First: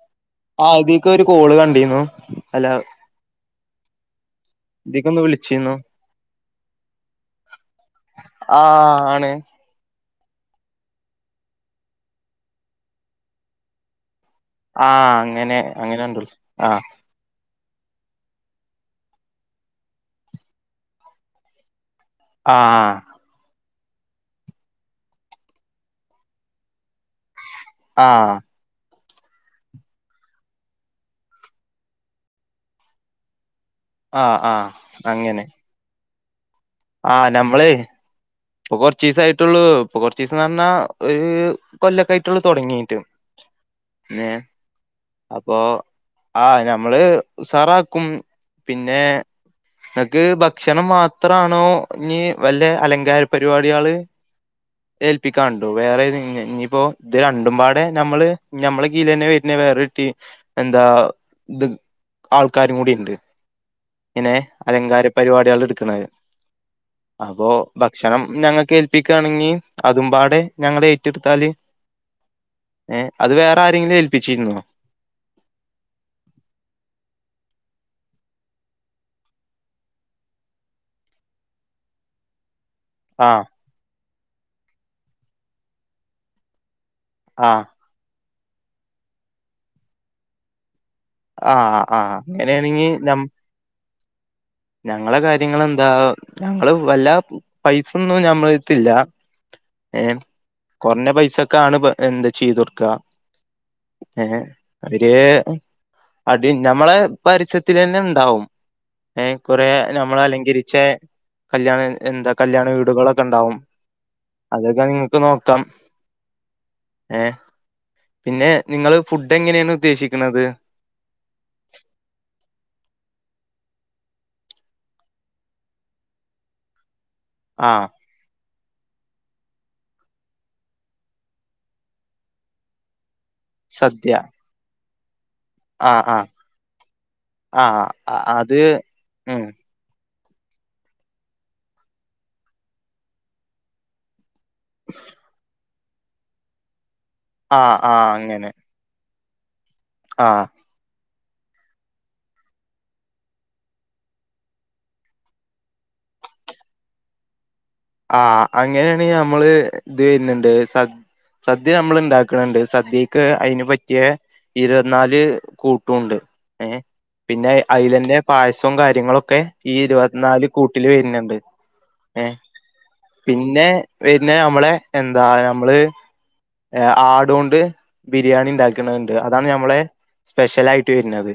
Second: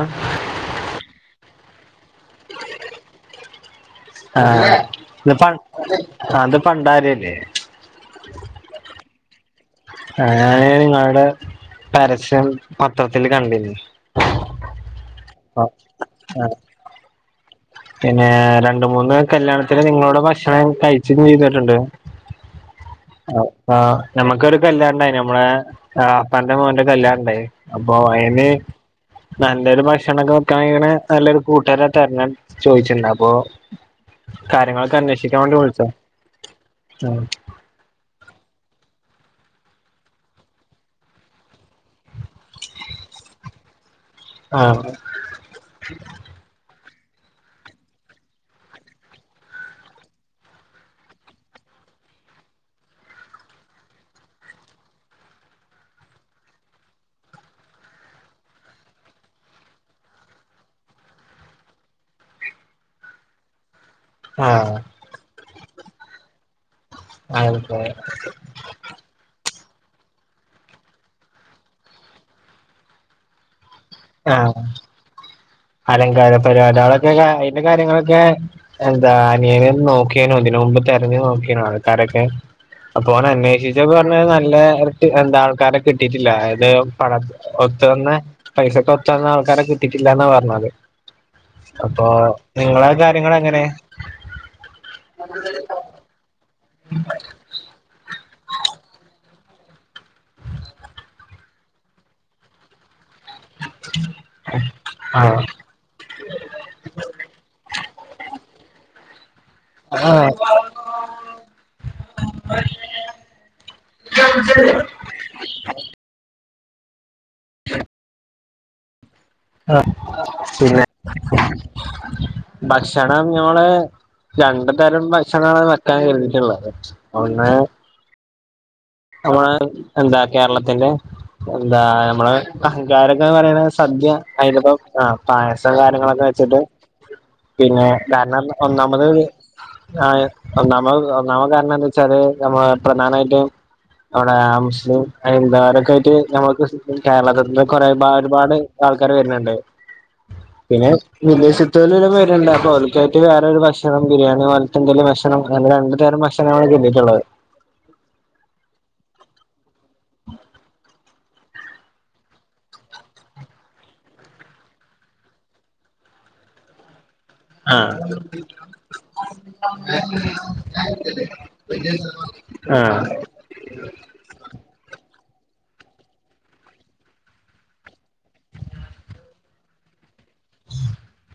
ആഹ് ആ ഇതിക് ഒരു കോൾ കണ്ടിന്നു അല്ല ആഹ് ഇതിക്കൊന്ന് വിളിച്ചിന്നു ഇത് പണ്ടാരല്ലേ ആഹ് ആണ് ഞാന് നിങ്ങളുടെ പരസ്യം പത്രത്തില് കണ്ടിന്ന് ആഹ അങ്ങനെ അങ്ങനെ ഉണ്ടല്ല ആഹ് പിന്നെ രണ്ട് മൂന്ന് കല്യാണത്തിൽ നിങ്ങളോട് ഭക്ഷണം കഴിച്ചും ചെയ്തിട്ടുണ്ട് ആഹ് നമുക്കൊരു കല്യാണ ഉണ്ടായി നമ്മളെ എളാപ്പാന്റെ മോന്റെ കല്യാണ ഉണ്ടായിന്നു അപ്പൊ ആ അതിന് നല്ലൊരു ഭക്ഷണംക്കെ വെക്കാം ക്കയ്യിണെ നല്ലൊരു കൂട്ടരെ തെരഞ്ഞെ ചോയിച്ച്ണ്ട് അപ്പൊ ആ ആ കാര്യങ്ങളൊക്കെ അന്വേഷിക്കാൻ വാണ്ടി വിളിച്ചതാ ആഹ് ഞമ്മളെയ് ഇപ്പൊ കൊറച്ചീസയിട്ടുള്ളൂ ഇപ്പൊ കൊറച്ചീസന്ന് പറഞ്ഞാ ഒരു കൊല്ലൊക്കെ ആയിറ്റൊള്ളു തൊടങ്ങീറ്റ് [unintelligible] ആഹ് അപ്പൊ ആ ഞമ്മള് ഉസാറാക്കും പിന്നെ ഇങ്ങക്ക് ഭക്ഷണം മാത്രണോ ഇഞ് വല്ല അലങ്കാര പരിവാടിയാള് ഏൽപ്പിക്കാണ്ടു വേറെ ഇഞ്ഞിപ്പോ ഇത് രണ്ടുംപാടെ ഞമ്മള് ഞമ്മളെ കീയിലെന്നെ വെ ര്നെ വേറ ട്ടീ എന്താ ഇത് ആൾക്കാരും കൂടിണ്ട് ഇങ്ങനെ ആഹ് അലങ്കാര പരിവാടിയാള് ഇട്ക്ക്ണത് അപ്പൊ ഭ ആഹ് ഞങ്ങൾക്ക് ഏൽപ്പിക്കാണെങ്കി അതുംപാടെ ഞങ്ങടെ ഏറ്റെടുത്താല് ഏഹ് അത് വേറെ ആരെങ്കിലും ഏൽ ആഹ് അലങ്കാര പരിവാടിയാളൊക്കെ ക്കാ അയിന്റെ കാര്യങ്ങളൊക്കെ എന്താ അനിയന് നോക്കിനോ ഇതിന് മുമ്പ് തെരഞ്ഞു നോക്കിനോ ആൾക്കാരൊക്കെ അപ്പൊ ഓന ആ അന്വേഷിച്ചപ്പൊ പറഞ്ഞെ നല്ല എന്താ ആൾക്കാരെ കിട്ടിറ്റില്ല ആയത് പട ആ ഒത്തുവെന്ന പൈസക്കൊത്തു വന്ന ആൾക്കാരെ കിട്ടിറ്റില്ലാന്നാ പറഞ്ഞത് ആ ആ അപ്പൊ അങ്ങനെയാണെങ്കി നിങ്ങളെ കാര്യങ്ങളെങ്ങനെ ഞങ്ങളെ കാര്യങ്ങളെന്താ ഞങ്ങള് വല്ലാതെ പൈസൊന്നും ഞമ്മളെര്ത്തില്ല ഏഹ് കൊറഞ്ഞ പൈസക്കാണ് പ്പ എന്ത ചെയ്തൊട്ക്ക ഏഹ് അവിര് ആ അതി ഞമ്മളെ പരിസ്യത്തിലെന്നെ ഇണ്ടാവും ഏഹ് കുറേ ആ ഞമ്മൾ അലങ്കരിച്ചെ കല്യാണ എന്താ കല്യാണ വീടുകളൊക്കെ ഇണ്ടാവും [unintelligible] നോക്കാം ഏഹ് [unintelligible] പിന്നെ നിങ്ങള് ഫുഡ് എങ്ങനേണ് ഉദ്ദേശിക്ക്ണത് പിന്നെ ഭക്ഷണം ഞമ്മള് രണ്ട് തരം ഭക്ഷണണ് വെക്കാൻ കെര്തീറ്റ്ള്ളത് ഒന്ന് ആ നമ്മള് എന്താ കേരളത്തിന്റെ എന്താ ഞമ്മള് അഹങ്കാരങ്ക എന്ന് പറയ്ണത് സദ്യ അതിന്റെപ്പം ആ പായ സം ആ ആ കാര്യങ്ങളൊക്കെ വെച്ച്ട്ട് ആ പിന്നെ ആ കാരണം അത് ഒന്നാമത് ഉം ആ ഒന്നാമ്മത് ഒന്നാമ്മ കാരണം എന്താ വെച്ചാല് നമ്മള് പ്രധാനായിറ്റും അവിടെ മുസ്ലിം ഹൈന്ദവരൊക്കെ ആയിറ്റ് ഞമ്മക്ക് ആ കേരളകത്തിന്റെ കുറെ ആ ഒരുപാട് ആൾക്കാര് വര്ന്ണ്ട് ആഹ് പിന്നെ വിദേശത്തോല്ലും വര്ന്ണ്ട് അപ്പൊ ഓൽക്കായിട്ട് വേറെ ഒരു ഭക്ഷണം ബിരിയാണി പൊ ഇന്ത്യയിലെ ഭക്ഷണം അങ്ങനെ രണ്ടുതരം ഭക്ഷണാണ് കര്തീറ്റ്ള്ളത് ആഹ് അങ്ങനേണ് ഞമ്മള് ഇത് വര്ന്ണ്ട് സ സദ്യ ഞമ്മള് ഇണ്ടാക്ക്ണ് ണ്ട് സദ്യെക്ക് അയ്നു പറ്റിയേ ഇരുവത്ത്നാല് കൂട്ടുണ്ട് ഏഹ് പിന്നെ ആ അയിലെന്നെ പായസോം കാര്യങ്ങളൊക്കെ ഈ ഇരുവത്ത്നാല് കൂട്ടില് വര്ന്ണ്ട് ഏഹ് ആഹ് പിന്നെ വര്നത് അമ്മളെ എന്താ ഞമ്മള് എ ആടോണ്ട് ബിരിയാണി ഇണ്ടാക്ക്ണത് ഇണ്ട് അതാണ് ഞമ്മളെ സ്പെഷ്യലായിട്ട് വെര്നത്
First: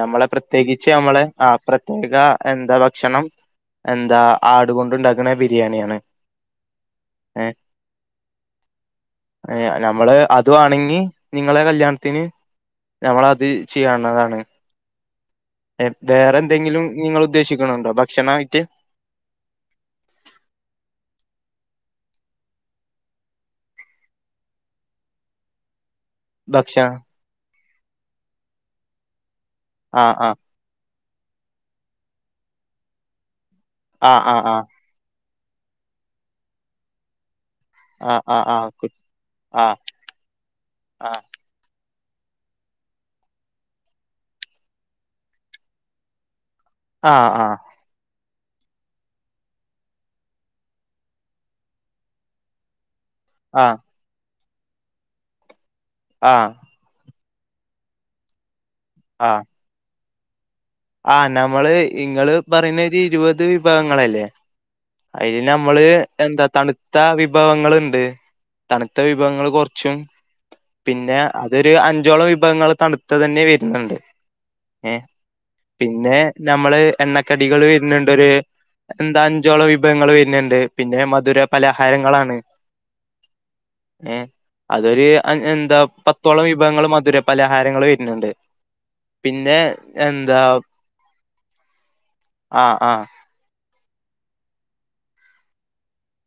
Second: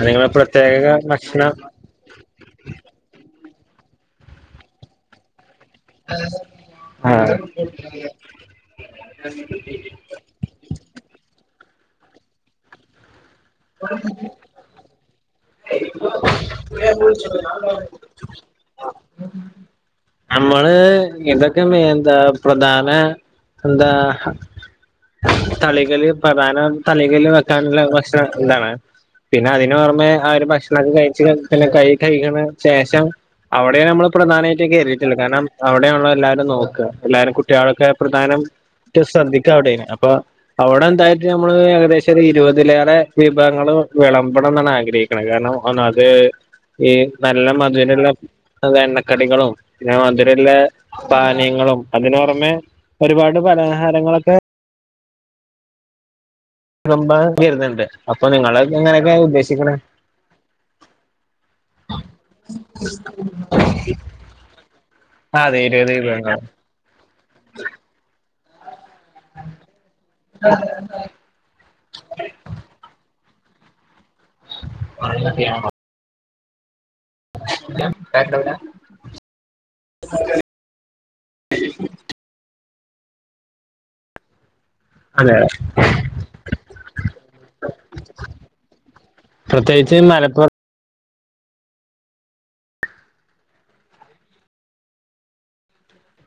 നമ്മളെ നിങ്ങള് പ്രത്യേകിച്ച് പ്രത്യേക നമ്മളെ ഭക്ഷണം ആഹ് പ്രത് ത്യേക എന്താ ഭക്ഷണം എന്താ ആടുകൊണ്ടുണ്ടാക്ക്ണ ബിര്യേണ്യാണ്. ആഹ്. തു വാണെങ്ങി നിങ്ങളെ കല്യാൺത്തിന് ഞമ്മളത് ചെയ്യവുന്നതാണ്. എഹ് വേറെന്തെങ്കിലും നിങ്ങള് ഉദ്ദേശിക്കണുണ്ടോ ഭക്‌ഷണായിട്ട്. നമ്മള് ഇതൊക്കെ മേ എന്താ പ്രധാന എന്താ. തളികല്. പ്രധാന ഭക്ഷണം തളികല് വെക്കാനുള്ള ഭക്ഷണം എന്താണ് പിന്നെ അതിന് ആ പൊറമെ ആ ആരും ഭക്ഷ അത് കഴിച്ചിനേശം തന്നെ കൈ കഴിക്ണ ശേഷം അവിടെ നമ്മള് ആ ആ ആ പ്രധാനായിറ്റും കേറീട്ടുള്ളൂ കാരണം. അവിടെണല്ലോ എല്ലാവരും നോക്കുക എല്ലാരും കുട്ട്യള്. ക്കെ ആ ആ പ്രധാനം ആ ആ റ്റ് ശ്രദ്ധിക്ക ആ അവിടെണ് അപ്പൊ അവിടെ എന്തായിട്ട് നമ് നമ്മള് ഏകദേശൊര് ഇരുപതിലേറെ. വിഭവങ്ങള് വെളമ്പണംന്നാണ് ആഗ്രഹിക്കണത് കാരണം ഒന്നത് ഈ ആ നല്ല മ തിനുള്ള. ടതെണ്ണക്കടികളും പിന്നെ മധ് രല്ലെ പാനീയങ്ങളും അതിനൊർമെ. ഒരുപാട് ആ പലഹാരങ്ങളൊക്കെ. ആഹ്. വെളമ്പാൻ വരുന്നുണ്ട് അപ്പൊ നിങ്ങളൊക്കെ എങ്ങനൊക്കെയാ ആ ഉദ്ദേശിക്ക്ണേ. ആഹ് നമ്മള് ഇങ്ങള് പറയുന്ന ഒരു ഇരുപത് വിഭവങ്ങളല്ലേ. അയിന് അതെ നമ്മള് ഇരുപത് വിഭവങ്ങൾ എന്താ തണു ത്ത വിഭവങ്ങള്ണ്ട് തണുത്ത വിഭവങ്ങള് കൊർച്ചും പിന്നെ. അതൊര് അഞ്ചോളം വിഭവങ്ങള് തണുത്തതന്നെ വരുന്നുണ്ട് ഏഹ്. [unintelligible] പിന്നെ നമ്മള്. എണ്ണക്കടികള് വരന്ണ്ടൊര് എന്താ അഞ്ചോളം വിഭവങ്ങള് വര്ന്ണ്ട്. പിന്നെ മധുര പലഹാരങ്ങളാണ് ഏഹ്. അതൊര് അ അതെ എന്താ പത്തോളം വിഭവങ്ങള് മധുര പലഹാരങ്ങള് വര്ന്ണ്ട്. പിന്നെ. പ്രത്യേകിച്ച് മലപ്പുറം ആഹ് ആഹ് ആഹ്.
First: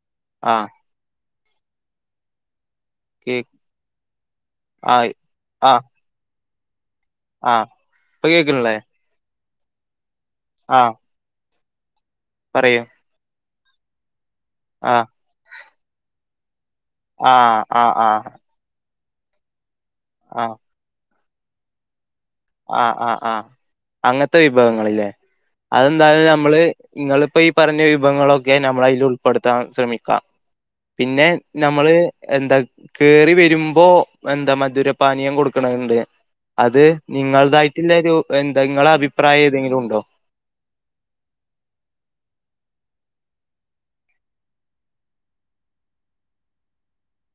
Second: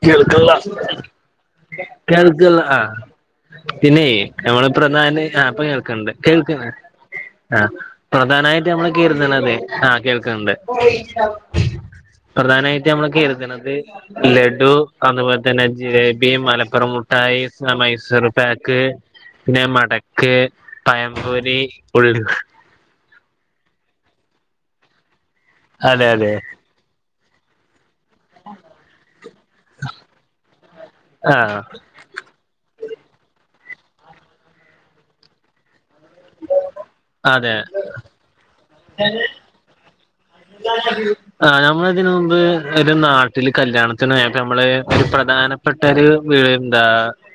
കേൾക്കൺല്ല ആഹ് കേൾക്കല്ലഹ്. കേക്ക് പിന്നെയ് നമ്മള് ആഹ് പ്രധാന ആ പ്പ ആഹ് കേൾക്കൺണ്ട് കേൾക്ക്ണ്. ആഹ് ഇപ്പൊ പ്രധാനായിട്ട് കേൾക്കണില്ലേ നമ്മള് കെര്ത്ണത് ആഹ് കേൾക്കൺണ്ട്. ആഹ് പറയൂ പ്രധാനായിട്ട് നമ്മള് കെര്ത്ണത് ലഡു ആഹ് അതുപോൽ തന്നെ ജിലേബിയും മലപ്പുറം മു ട്ടായി ആഹ് സ ആഹ് ആഹ് മൈസൂറ് പാ ക്ക് പിന്നെ മടക്ക് ആഹ് പയംപൊരി ഉഴു ആഹ് ആഹ് ആഹ് അങ്ങൻത്തെ വിഭവങ്ങള് ലേ അതെ അതെന്തായാലും അതെ നമ്മള്. ഇങ്ങള്പ്പ ഈ പറഞ്ഞ വിഭവങ്ങളൊ ക്കെ നമ്മളയില് ഉൾപ്പെടുത്താൻ ശ്രമിക്കാം പിന്നെ ആഹ് നമ്മള്. എന്ത കേറി വരുമ്പോ എന്താ മധുരപാനീയം കൊടുക്കണത്ണ്ട് അത്. അതെ നിങ്ങൾതായിട്ടുല്ലരു എന്താ ങ്ങള അഭിപ്രായ ഏതെങ്കിലുണ്ടോ. [unintelligible] ആഹ് ഞ്ഞമ്മളിതിനു മുമ്പ് ഒരു നാട്ടില് കല്യാണത്തിന് പോയപ്പൊ നമ്മള് ഒരു പ്രധാന പട്ടൊരു എന്താ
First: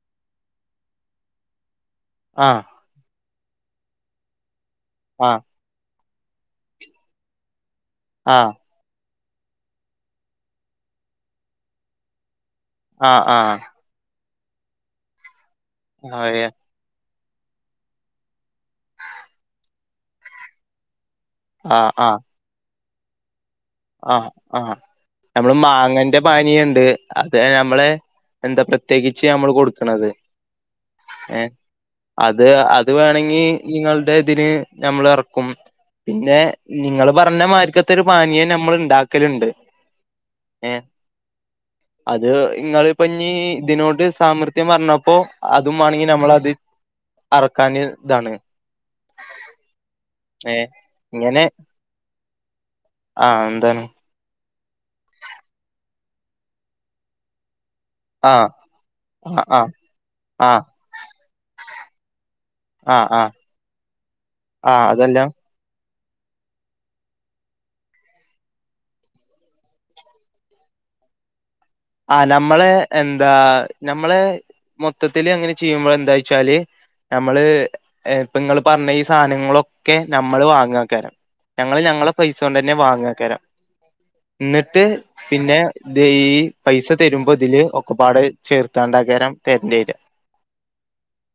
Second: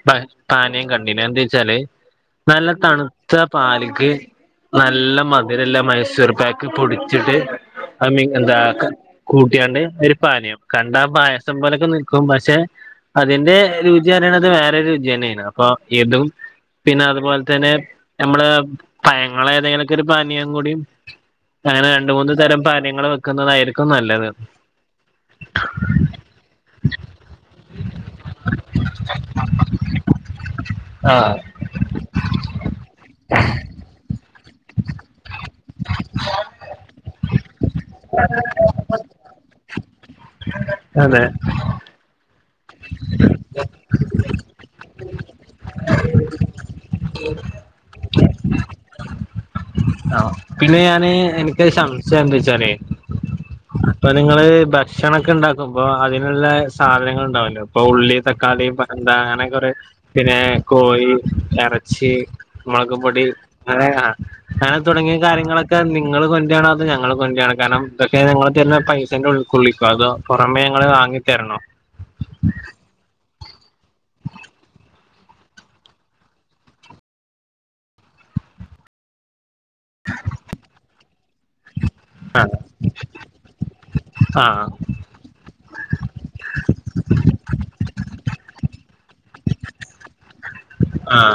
പ പാനീയം കണ്ടിന് എന്തേച്ചാല്. ആഹ് നല്ല തണുത്ത പാല്ക്ക് നല്ല ആഹ് മതി രല്ലാ മൈസൂർ പാക്ക് പൊടിച്ചിട്ട് അ മി ആഹ് എന്താ. കൂട്ടിയാണ്ട് ഒരു പാനീയം കണ്ടാ പായസം പോലൊക്കെ നിൽക്കും പക്ഷെ ആഹ് അതിന്റെ രു ചി പറയണത് വേറൊരു രുചിയെന്നേണ് അപ്പൊ ഇതും ആഹ് പിന്നെ അതുപോലെ തന്നെ നമ്മളെ പഴങ്ങളെ ഏതെങ്കിലുമൊക്കെ ഒരു പാനീയം കൂടി അങ്ങനെ ആഹ് രണ്ട് ആഹ് മൂന്ന് തരം പാനീയങ്ങൾ വെക്കുന്നതായിരി ആഹ് ആഹ് നമ്മള് മാങ്ങന്റെ പാനീയണ്ട് അത് നമ്മള് എന്താ പ്രത്യേകിച്ച് നമ്മള് കൊടുക്ക്ണത് ആഹ് അത് അത് വേണെങ്കി ഇഞ്ഞ്ങ്ങൾടെ ഇതിന് നമ്മൾ എറക്കും. പിന്നെ നിങ്ങള് പർഞ്ഞ മായ്രിക്കത്ത ഒരു പാനീയം ന മ്മൾ ഇണ്ടാക്കല്ണ്ട് ഏഹ് അതെ അത് ഇങ്ങളിപ്പൊ ഇഞ്ഞി ഇതിനോട് സാമർത്ഥ്യം പർഞ്ഞപ്പോ അതും മാണെങ്കി നമ്മളത് അറക്കാന് ഇതാണ് ആഹ് ഏ പിന്നെ ഞാന് എനിക്ക് [unintelligible] ആഹ് എന്താണ്. ഇപ്പൊ നിങ്ങള് ഭക്ഷണൊക്കെ ഉണ്ടാക്കുമ്പോ അതിനുള്ള സാധനങ്ങൾ ഉണ്ടാവൽ ഇപ്പൊ ഉള്ളി ആ തക്കാളി പ എന്താ അങ്ങനെ ആ ആ കുറെ പിന്നെ ആ കോഴി എറച്ചി മുളക് ആ ആ പൊടി അങ്ങനെ ആഹ് ആ അങ്ങനെ തുടങ്ങിയ അതല്ല കാര്യങ്ങളൊ ക്കെ നിങ്ങള് കൊണ്ട്രാണോ അതോ ഞങ്ങള് കൊണ്ട്രാണോ കാരണം ഇതൊക്കെ ഞങ്ങള് തര്ണ പൈസൻ്റെ ഉൾക്കൊള്ളിക്കോ അതോ പുറമേ ഞങ്ങള് വാങ്ങി തരണോ ആഹ് നമ്മളെ എന്താ നമ്മളെ മൊത്തത്തില് അങ്ങനെ ചെയ്യുമ്പള് എന്താ വച്ചാല് ഞമ്മള് ഇപ്പങ്ങള് പർഞ്ഞ ഈ സാനങ്ങളൊ ക്കെ നമ്മള് വാങ്ങാക്കാരം ഞങ്ങള് ഞങ്ങളെ ആഹ് പൈസോണ്ടെന്നെ വാങ്ങേക്കാരം. ആഹ് ഇന്നട്ട് പിന്നെ ദേ ഈ പൈസ തരുമ്പോ ഇതില് ഒക്കപ്പാടെ ചേർത്താണ്ടകാരം തെരണ്ടിവര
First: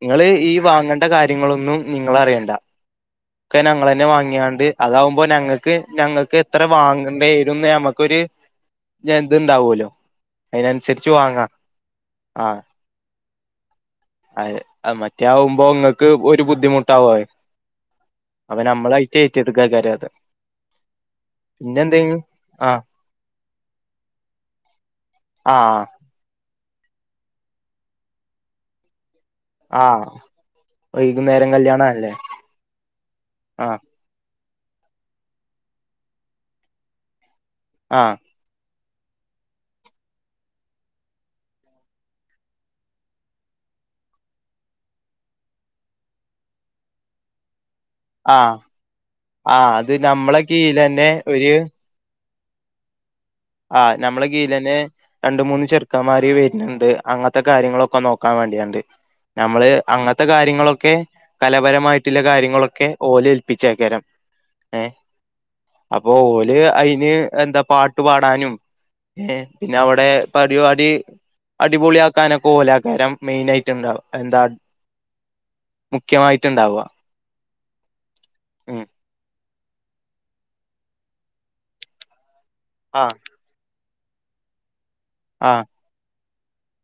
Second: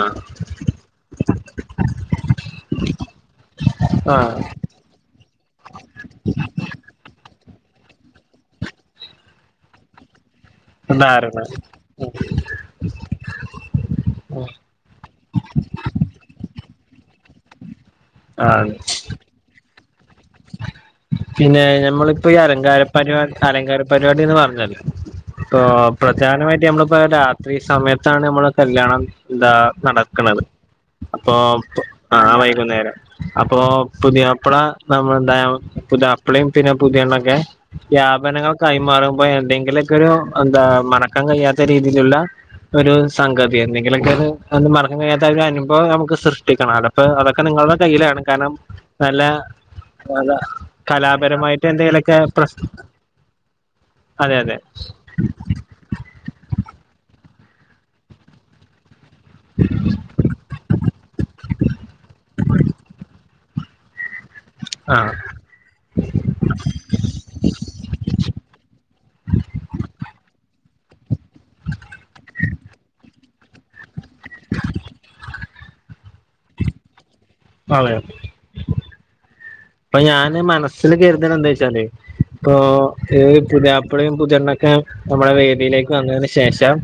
നിങ്ങള് ഈ വാങ്ങ ണ്ട കാര്യങ്ങളൊന്നും നിങ്ങള് അറിയണ്ട ഒക്കെ ഞങ്ങളന്നെ ആഹ് വാങ്ങിയാണ്ട് അതാവുമ്പോ നങ്ങക്ക് നങ്ങക്ക് എത്ര വാങ്ങണ്ട്യേരുംന്ന് ഞമ്മക്കൊരു ഞാ ഇത്ണ്ടാവുലോ അയിനൻസരിച്ച് ധാരണ വാങ്ങാ ആഹ് അഹ് മറ്റേ ആവുമ്പോം ഇങ്ങക്ക് ഒരു ബുദ്ധിമുട്ടാവൊത്. അപ്പം ആഹ് നമ്മളായിട്ട് ഏറ്റെടുക്കെകാരം അത് പിന്നെ എന്തെങ്കിലും ഞമ്മളിപ്പ ഈ അലങ്കാര ആഹ് പരിവാ അലങ്കാര പരിപാടി ന്ന് പർഞ്ഞല്ലോ അപ്പൊ ആഹ് പ്രധാനമായിട്ട് നമ്മളിപ്പോ രാത്രി സമയത്താണ് നമ്മളെ കല്യാണം എന്താ ആഹ് നടക്ക്ണത് വൈകുന്നേരം അപ്പോം കല്യാണല്ലേ ആഹ് വൈകുന്നേരം അപ്പോ ആഹ് പുതിയാപ്പള നമ്മളുടേം പുതിയാപ്പിളയും പിന്നെ പുതിയണ്ണൊക്കെ യീ ആഹ് ആഭരണങ്ങളൊ കൈമാറുമ്പോ എന്തെങ്കിലൊക്കൊരു എന്താ മറക്കാൻ കഴിയാത്ത രീതിലുള്ള ഒരു സംഗതി എന്തെങ്കിലൊക്കൊരു അത് മറക്കാൻ കഴിയാത്ത ഒരു അനുഭവം നമുക്ക് സൃഷ്ടിക്കണല്ലോ പ്പെ അതൊക്കെ നിങ്ങളുടെ കയ്യിലാണ് കാരണം ആഹ് നല്ല, ആഹ് അത് അതെ. നമ്മളെ കീഴിലന്നെ ഒരു കലാപരമായിട്ട് എന്തെങ്കിലൊക്കെ പ്രശ് ആഹ് നമ്മളെ അതെ അതെ കീയിലന്നെ രണ്ട് മൂന്ന് ചെറ് ക്കമാര് വര്ന്ണ്ട് അങ്ങത്തെ കാര്യങ്ങളൊക്കെ നോക്കാൻ വേണ്ടിയാണ്ട്. നമ്മള് അങ്ങത്തെ കാര്യങ്ങളൊക്കെ കലാപരമായിട്ട്ല്ലെ കാര്യങ്ങളൊക്കെ ഓല് ഏൽപ്പിച്ചേക്കരം. ഏഹ് ആഹ് അപ്പൊ ഓല് അയിന് എന്താ പാ ട്ട് പാടാനും ഏഹ് പിന്നെ അവിടെ പരിപാടി അടിപൊളി ആക്കാനൊക്കെ ഓലാക്കാരം മെയിനായിട്ട് ഇണ്ടാവാ എന്താ ഖ്യമായിട്ട്ണ്ടാവാ നാളെയോ ഉം പ്പൊ ഞാന് മനസ്സില് കെര്തണതെന്താച്ചാല് ഇപ്പൊ ആഹ് പുതിയാപ്ലയും പുതിയെണ്ണോ നമ്മളെ ആഹ് വേദിയിലേക്ക് വന്നതിന് ശേഷം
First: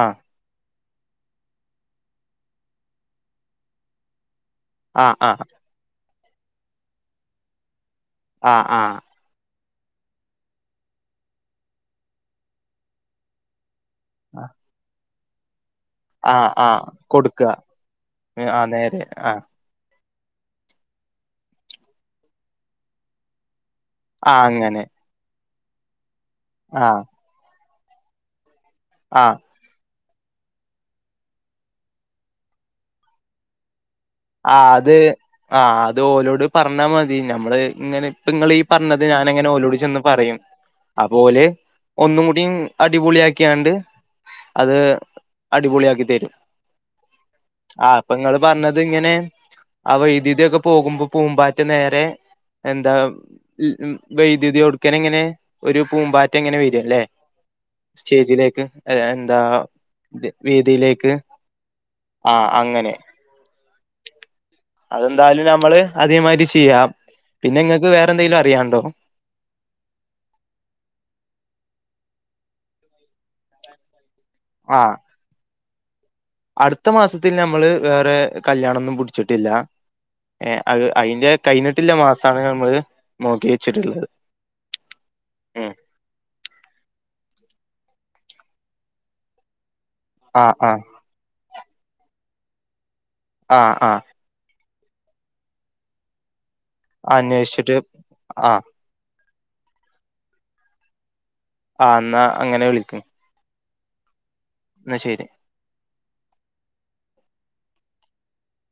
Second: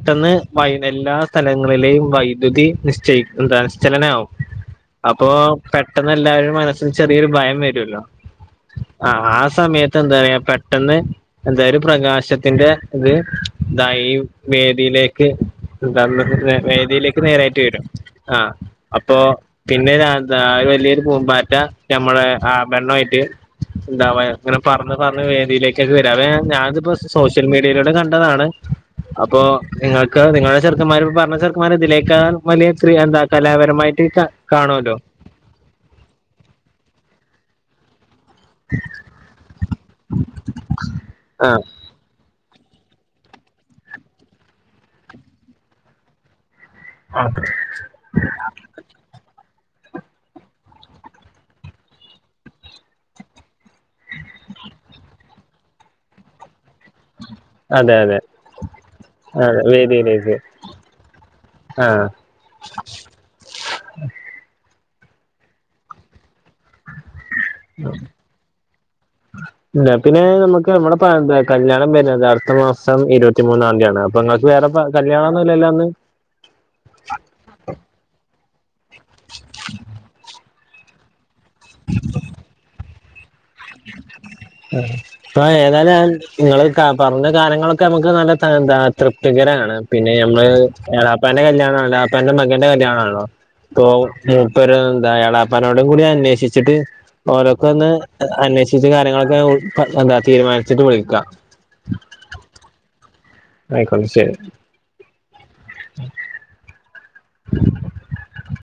ആഹ് വൈ എല്ലാ സ്ഥലങ്ങളിലെയും വൈദ്യുതി നിശ്ചയി ന്താ ശ്ചലനാവും ആഹ് അപ്പൊ പെട്ടെന്ന് എല്ലാരും മനസ്സില് ചെറിയൊരു ഭയം വെരൊല്ലോ ആ ഹ ആ ആ ആ സമയത്ത് എന്താ പറയാ പെട്ടെന്ന് എന്താ ഒരു പ്രകാശത്തിന്റെ ഇത് ത ഈ വേദിലേക്ക് ആഹ് [unintelligible] ആഹ് വേദിലേക്ക് കൊടുക്ക നേരായിട്ട് വെരും ആ ആഹ് നേരെ അപ്പൊ ആഹ് പിന്നെ [unintelligible] വല്യോരു പൂമ്പാറ്റ നമ്മളെ ആ പെണ്ണു ആയിട്ട് ഉണ്ടാവാ അങ്ങനെ പർഞ് പർഞ്ഞ് വേദിയിലേക്കൊക്കെ വെരാ അവ ഞാനിതിപ്പോ ആഹ് സോഷ്യൽ മീഡിയയിലൂടെ കണ്ടതാണ് ആഹ് അപ്പോ നിങ്ങൾക്ക് നിങ്ങളെ ചെറുക്കന്മാര് പറഞ്ഞ ചെറുക്കന്മാര് ഇതിലേക്കാൾ വലിയ എന്താ കലാപരമായിട്ട് ആ കാണുമല്ലോ അത് ആ അത് ഓലോട് പറഞ്ഞാ മതി ഞമ്മള്ങ്ങനെ പ്പങ്ങളീ പർഞ്ഞത് ഞാനെങ്ങനെ ഓലോട് ചെന്ന് പറയും അപ്പോല് ആ ഒന്നും കൂടിം അടിപൊളിയാക്കിയാണ്ട് അത് അടിപൊളിയാക്കി തെരും ആ പ്പൊങ്ങള് പറഞ്ഞത്ങ്ങനെ അ വൈദ്യുതിക്കെ പോകുമ്പോ പൂമ്പാറ്റ നേരെ എന്താ വൈദ്യുത്യോട്ക്കനങ്ങനെ ഒരു പൂമ്പാറ്റങ്ങനെ വെര ല്ലെ അതെ അതെ സ്റ്റേജിലേക്ക് എന്താ വേദിയിലേക്ക് ആഹ് ആ അങ്ങനെ അതെന്തായാലും ഞമ്മള് അതേമാരി ചെയ്യാ പിന്നെ ങ്ങക്ക് വേറെന്തെങ്കിലും അറിയാണ്ടോ ഇല്ല പിന്നെ നമ്മക്ക് നമ്മടെ പ കല്യാണം വെര്ണത് അട്ത്ത മാസം ഇരുപത്തിമൂന്നാന്തിയാണ് അപ്പൊ ങ്ങ വേറെ ആ പ കല്യാണൊന്നുല്ലല്ലോ അന്ന് അടുത്ത മാസത്തിൽ നമ്മള് വേറെ കല്യാണൊന്നും പുടിച്ച്ട്ടില്ല ഏ അത് അയ്ന്റെ കയ്ഞ്ഞിട്ടില്ല മാസാണ് നമ്മള് നോക്ക്യേച്ച്ട്ട്ള്ളത് അ പ്പ ഏതായാലും ങ്ങള് പറഞ്ഞ കാര്യങ്ങളൊക്കെ നമ്മക്ക് നല്ല ന്താ തൃപ്തികരാണ് പിന്നെ ആ ഞമ്മള് ആ എളാപ്പാന്റെ കല്യാണം എളാപ്പാന്റെ മകന്റെ കല്യാണല്ലോ ആ ഇപ്പൊ ആ മുപ്പര് ന്താ എളാപ്പാനോടും കൂടി അന്വേഷിച്ചിട്ട് അന്വേഷിച്ചിട്ട് ആ അന്വേഷിച്ച കാര്യങ്ങളൊക്കെ എന്താ തീരുമാനിച്ചിട്ട് വിളിക്കാ ആ ന്നാ അങ്ങനെ വിളിക്ക്‌ അയ്ക്കോട്ടെ ശെരി ന്ന ശെരി [inaudible] [inaudible]